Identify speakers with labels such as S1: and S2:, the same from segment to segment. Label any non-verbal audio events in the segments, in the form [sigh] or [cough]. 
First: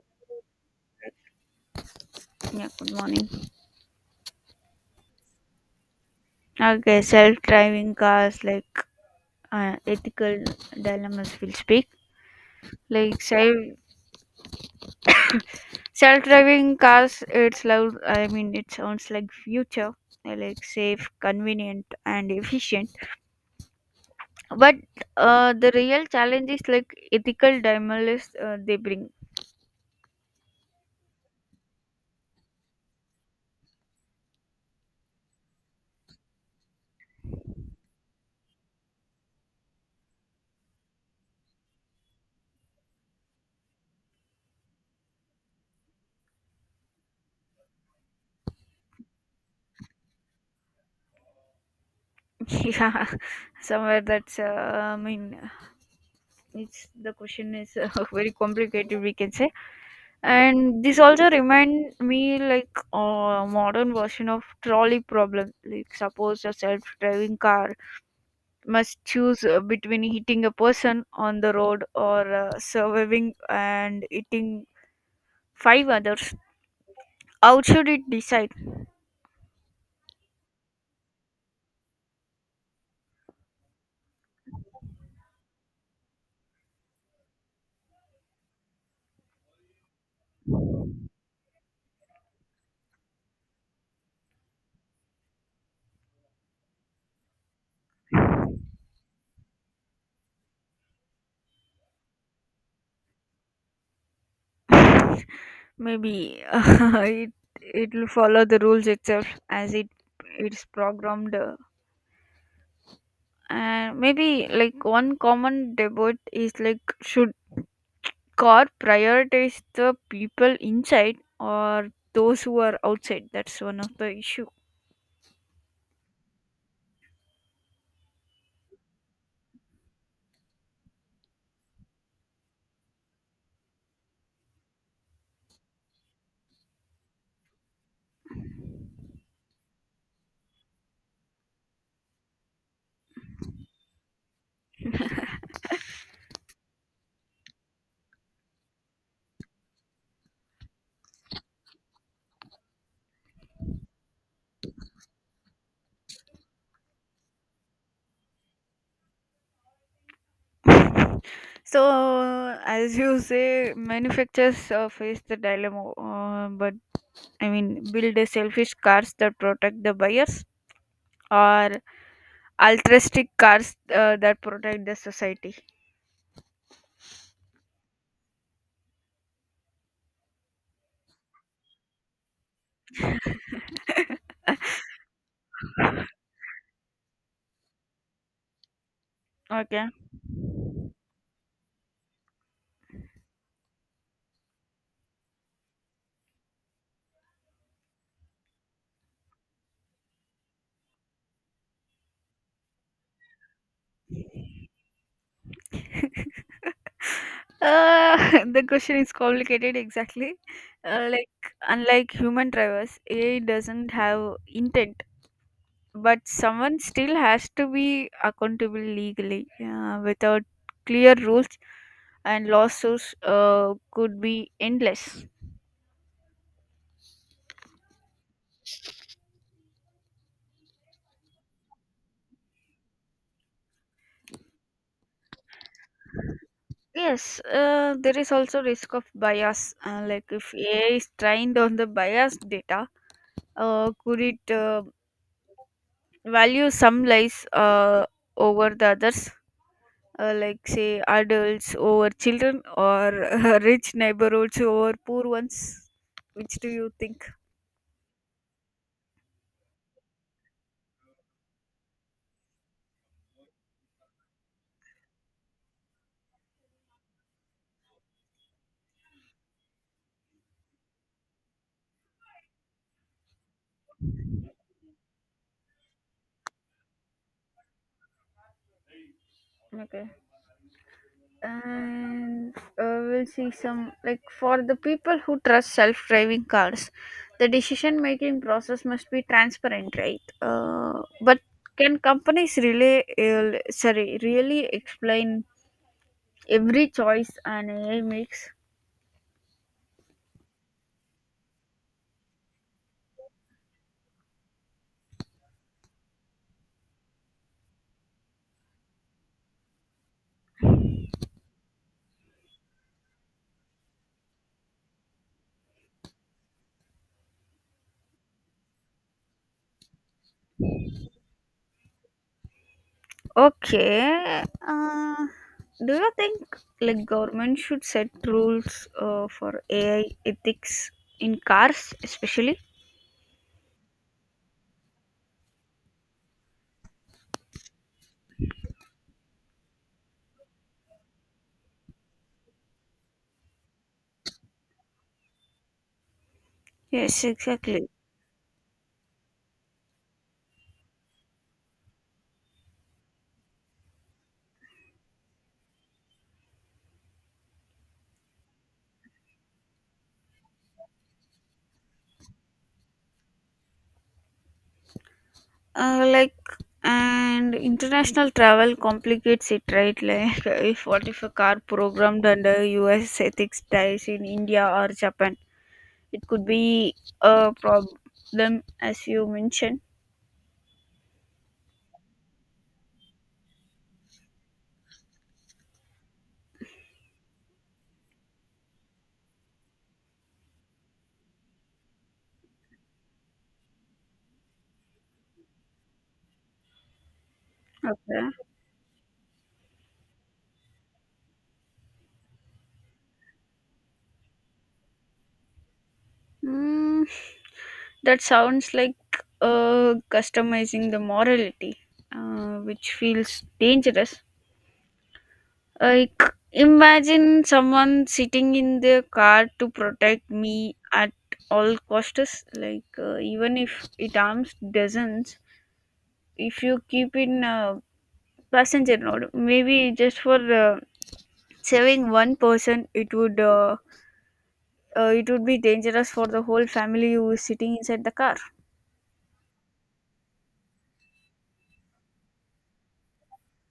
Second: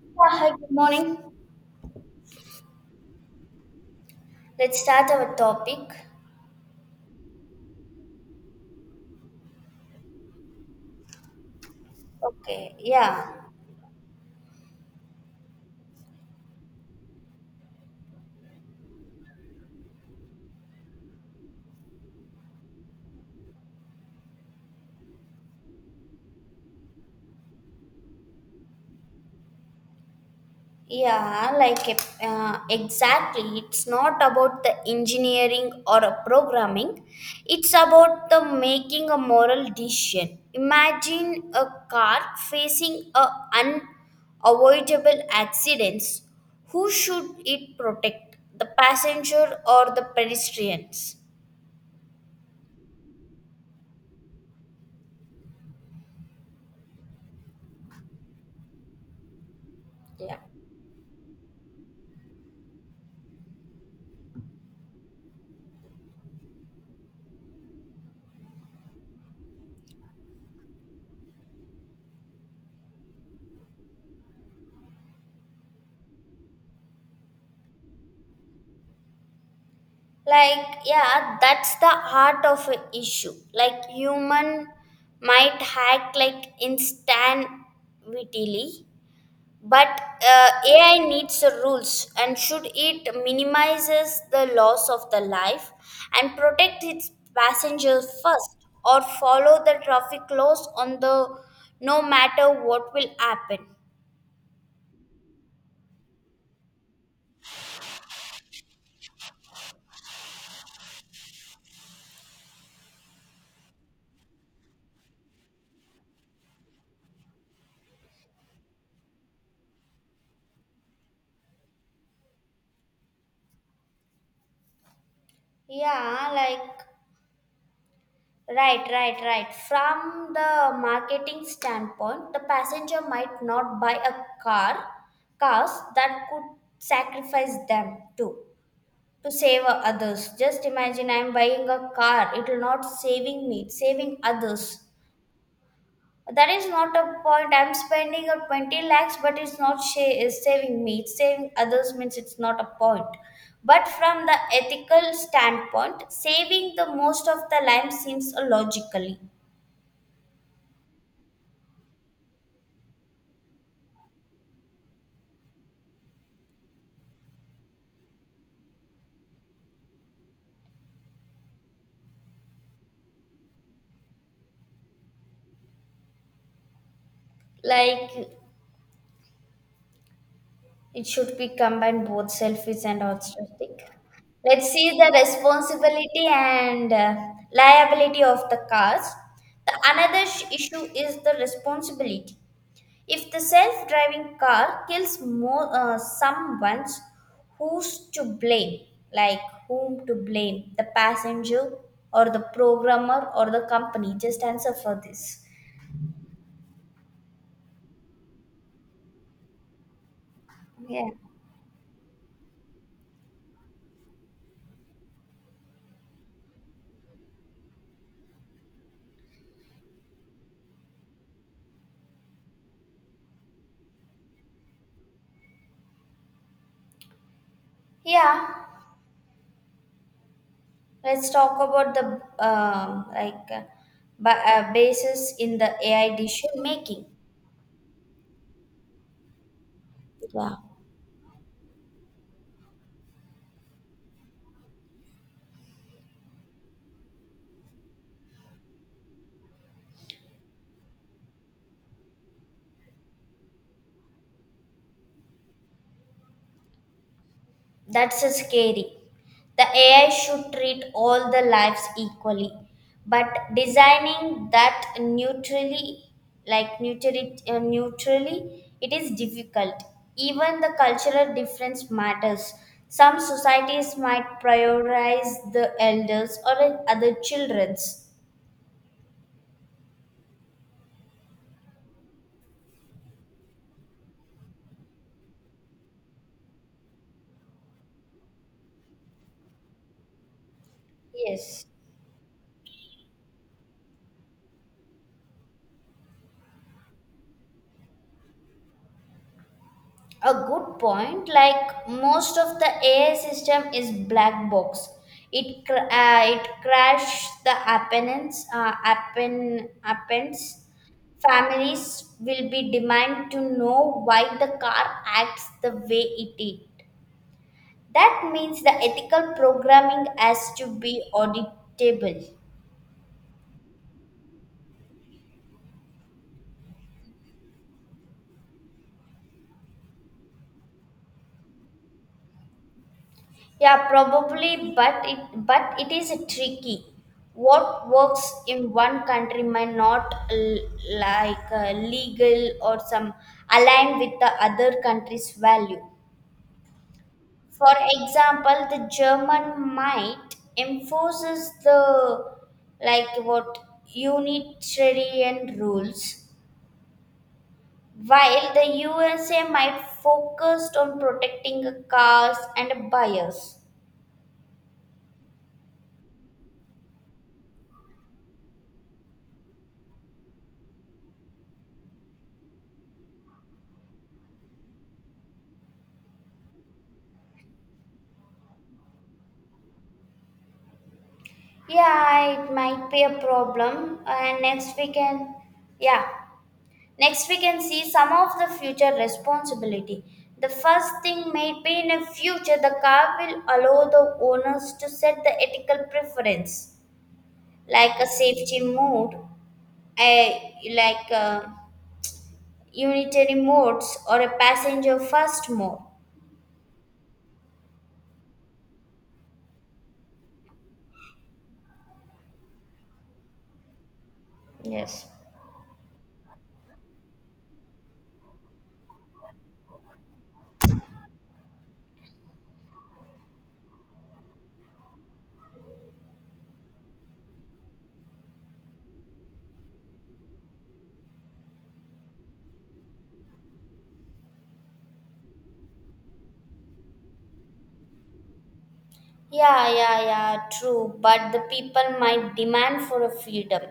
S1: Yeah, hi, good morning.
S2: Yeah, good morning.
S1: Let's start our topic.
S2: Okay, self-driving cars like ethical dilemmas will speak.
S1: Okay,
S2: Like
S1: yeah,
S2: self self-driving cars, it's loud. I mean, it sounds like future, like safe, convenient, and efficient. But the real challenge is like ethical dilemmas they bring.
S1: yeah, like exactly. It's not about the engineering or a programming, it's about the making a moral decision. Imagine a car facing a unavoidable accidents. Who should it protect? The passenger or the pedestrians?
S2: [laughs] Yeah, somewhere that's. I mean, it's the question is [laughs] very complicated, we can say.
S1: Yeah.
S2: And this also remind me like a modern version of trolley problem. Like suppose a self-driving car must choose between hitting a person on the road or surviving and hitting five others. How should it decide?
S1: Like yeah, that's the heart of a issue. Like human might hack like instantaneously, but AI needs rules. And should it minimizes the loss of the life and protect its passengers first, or follow the traffic laws on the, no matter what will happen.
S2: [laughs] Maybe [laughs] it will follow the rules itself as it's programmed. And maybe like one common debate is like should car prioritize the people inside or those who are outside, that's one of the issue.
S1: yeah like Right, right, right. From the marketing standpoint, the passenger might not buy a car, cars that could sacrifice them too to save others. Just imagine I'm buying a car, it will not saving me, saving others. That is not a point. I'm spending a 20 lakhs, but it's not is saving me. It's saving others means it's not a point. But from the ethical standpoint, saving the most of the life seems illogically.
S2: [laughs] So as you say, manufacturers face the dilemma, but I mean, build a selfish cars that protect the buyers or altruistic cars that protect the society.
S1: Like it should be combined, both selfish and altruistic. Let's see the responsibility
S2: [laughs]
S1: and liability of the cars. The
S2: Okay.
S1: another issue is the responsibility. If the self-driving car kills more someone's, who's to blame? Like whom to blame, the passenger or the programmer or the company? Just answer for this.
S2: [laughs] The question is complicated exactly.
S1: yeah
S2: Like, unlike human drivers, AI doesn't have intent, but someone still has to be accountable legally. Without clear rules, and lawsuits could be endless.
S1: yeah Let's talk about the um like uh, basis in the AI decision making.
S2: Yes, there is also risk of bias. Like,
S1: Yeah.
S2: if AI is trained on the biased data, could it value some lives over the others, like say adults over children or [laughs] rich neighborhoods over poor ones, which do you think?
S1: That's a scary. The AI should treat all the lives equally, but designing that neutrally, neutrally, it is difficult. Even the cultural difference matters. Some societies might prioritize the elders or other childrens.
S2: Okay. And we'll see some, like, for the people who trust self-driving cars, the decision making process must be transparent, right? But
S1: Yes.
S2: can companies really sorry, really explain every choice an AI makes?
S1: A good point. Like most of the AI system is black box. It it crashes the appendants, appends. Families will be demand to know why the car acts the way it did. That means the ethical programming has to be auditable.
S2: Okay. Do you think like government should set rules for AI ethics in cars, especially?
S1: Yeah, probably, but it is tricky. What works in one country might not legal, or some align with the other country's value.
S2: Yes,
S1: For
S2: exactly.
S1: example, the German might enforces the, like what, unitarian rules, while the USA might focused on protecting a cars and buyers.
S2: Like, and international travel complicates it, right? [laughs] Like if what if a car programmed under US ethics dies in India or Japan, it could be a problem, as you mentioned.
S1: Yeah, it might be a problem. And next we can, yeah, next we can see some of the future responsibility. The first thing might be in a future the car will allow the owners to set the ethical preference, like a
S2: Okay.
S1: safety mode, a like a unitary modes or a passenger first mode.
S2: Mm, that sounds like customizing the morality, which feels dangerous.
S1: Yes.
S2: Like, imagine someone sitting in their car to protect me at all costs. Like, even if it harms dozens, if you keep in passenger mode, maybe just for saving one person, it would. It would be dangerous for the whole family who is sitting inside the car.
S1: Yeah, yeah, yeah, true. But the people might demand for a freedom,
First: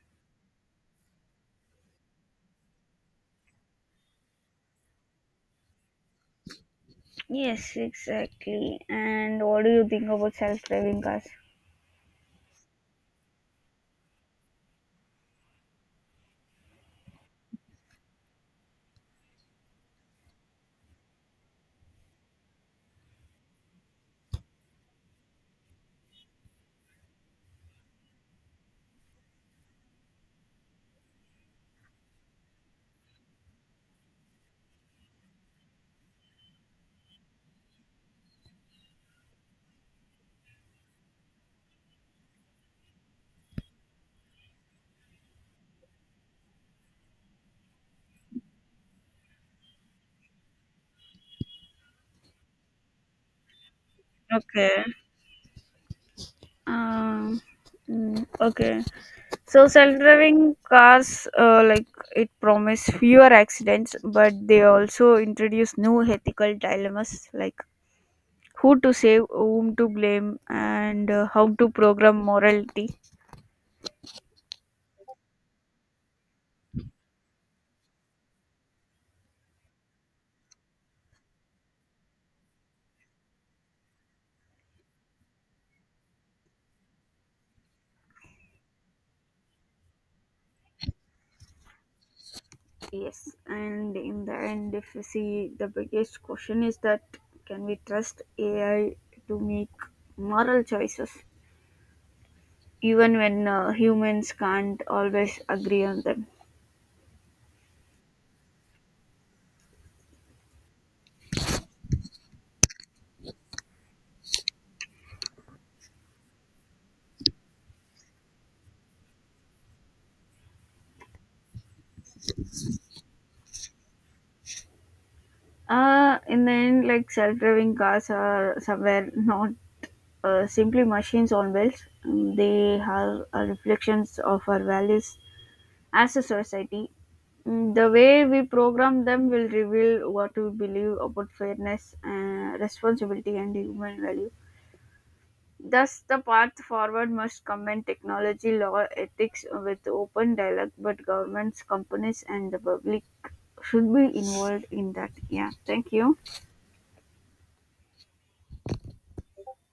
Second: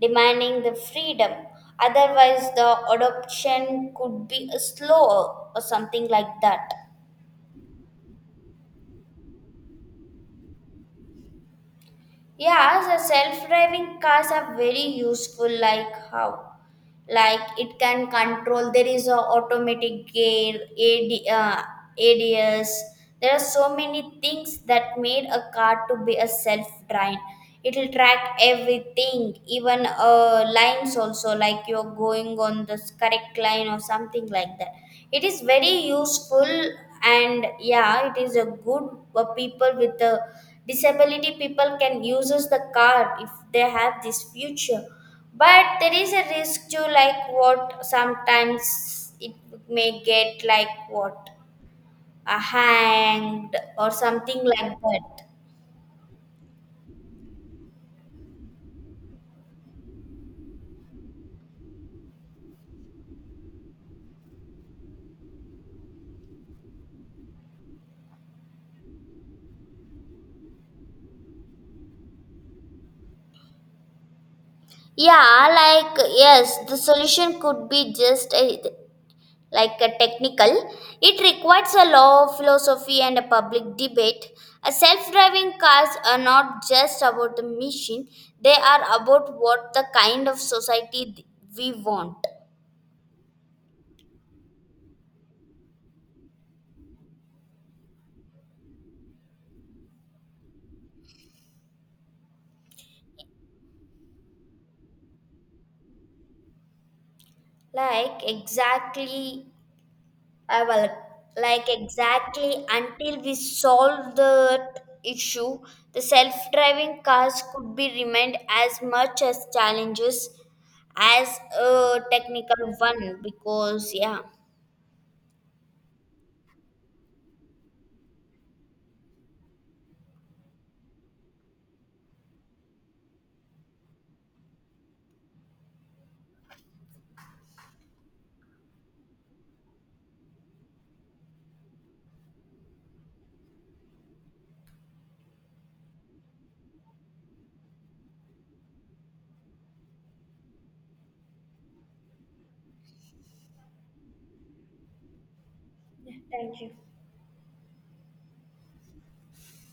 S1: demanding the freedom. Otherwise, the adoption could be slower or something like that.
S2: Yes, exactly. And what do you think about self-driving cars?
S1: Yeah, the self-driving cars are very useful. Like how, like it can control. There is a automatic gear, AD, ADS. There are so many things that made a car to be a self-drive. It will track everything, even lines also. Like you're going on the correct line or something like that. It is very useful. And yeah, it is a good, people with the disability people can uses the card if they have this future. But there is a risk to, like what, sometimes it may get, like what, hanged or something like
S2: Okay.
S1: that.
S2: Um, mm, okay. So self-driving cars, like, it promise fewer accidents, but they also introduce new ethical dilemmas, like who to save, whom to blame, and how to program morality.
S1: Yeah, yes, the solution could be just a, like, a technical. It requires a law of philosophy and a public debate. A self-driving cars are not just about the machine, they are about what the kind of society we want.
S2: Yes, and in the end, if you see, the biggest question is that can we trust AI to make moral choices? Even when humans can't always agree on them.
S1: Like exactly I will like Exactly, until we solve that issue, the self-driving cars could be remained as much as challenges as a technical one. Because yeah.
S2: In the end, like, self driving cars are somewhere not simply machines on wheels. Mm, they have reflections of our values as a society. Mm, the way we program them will reveal what we believe about fairness, responsibility, and human values. Thus, the path forward must combine technology, law, ethics with open dialogue, but governments, companies, and the public should be involved in that. Yeah, thank
S1: Yeah,
S2: you.
S1: thank you.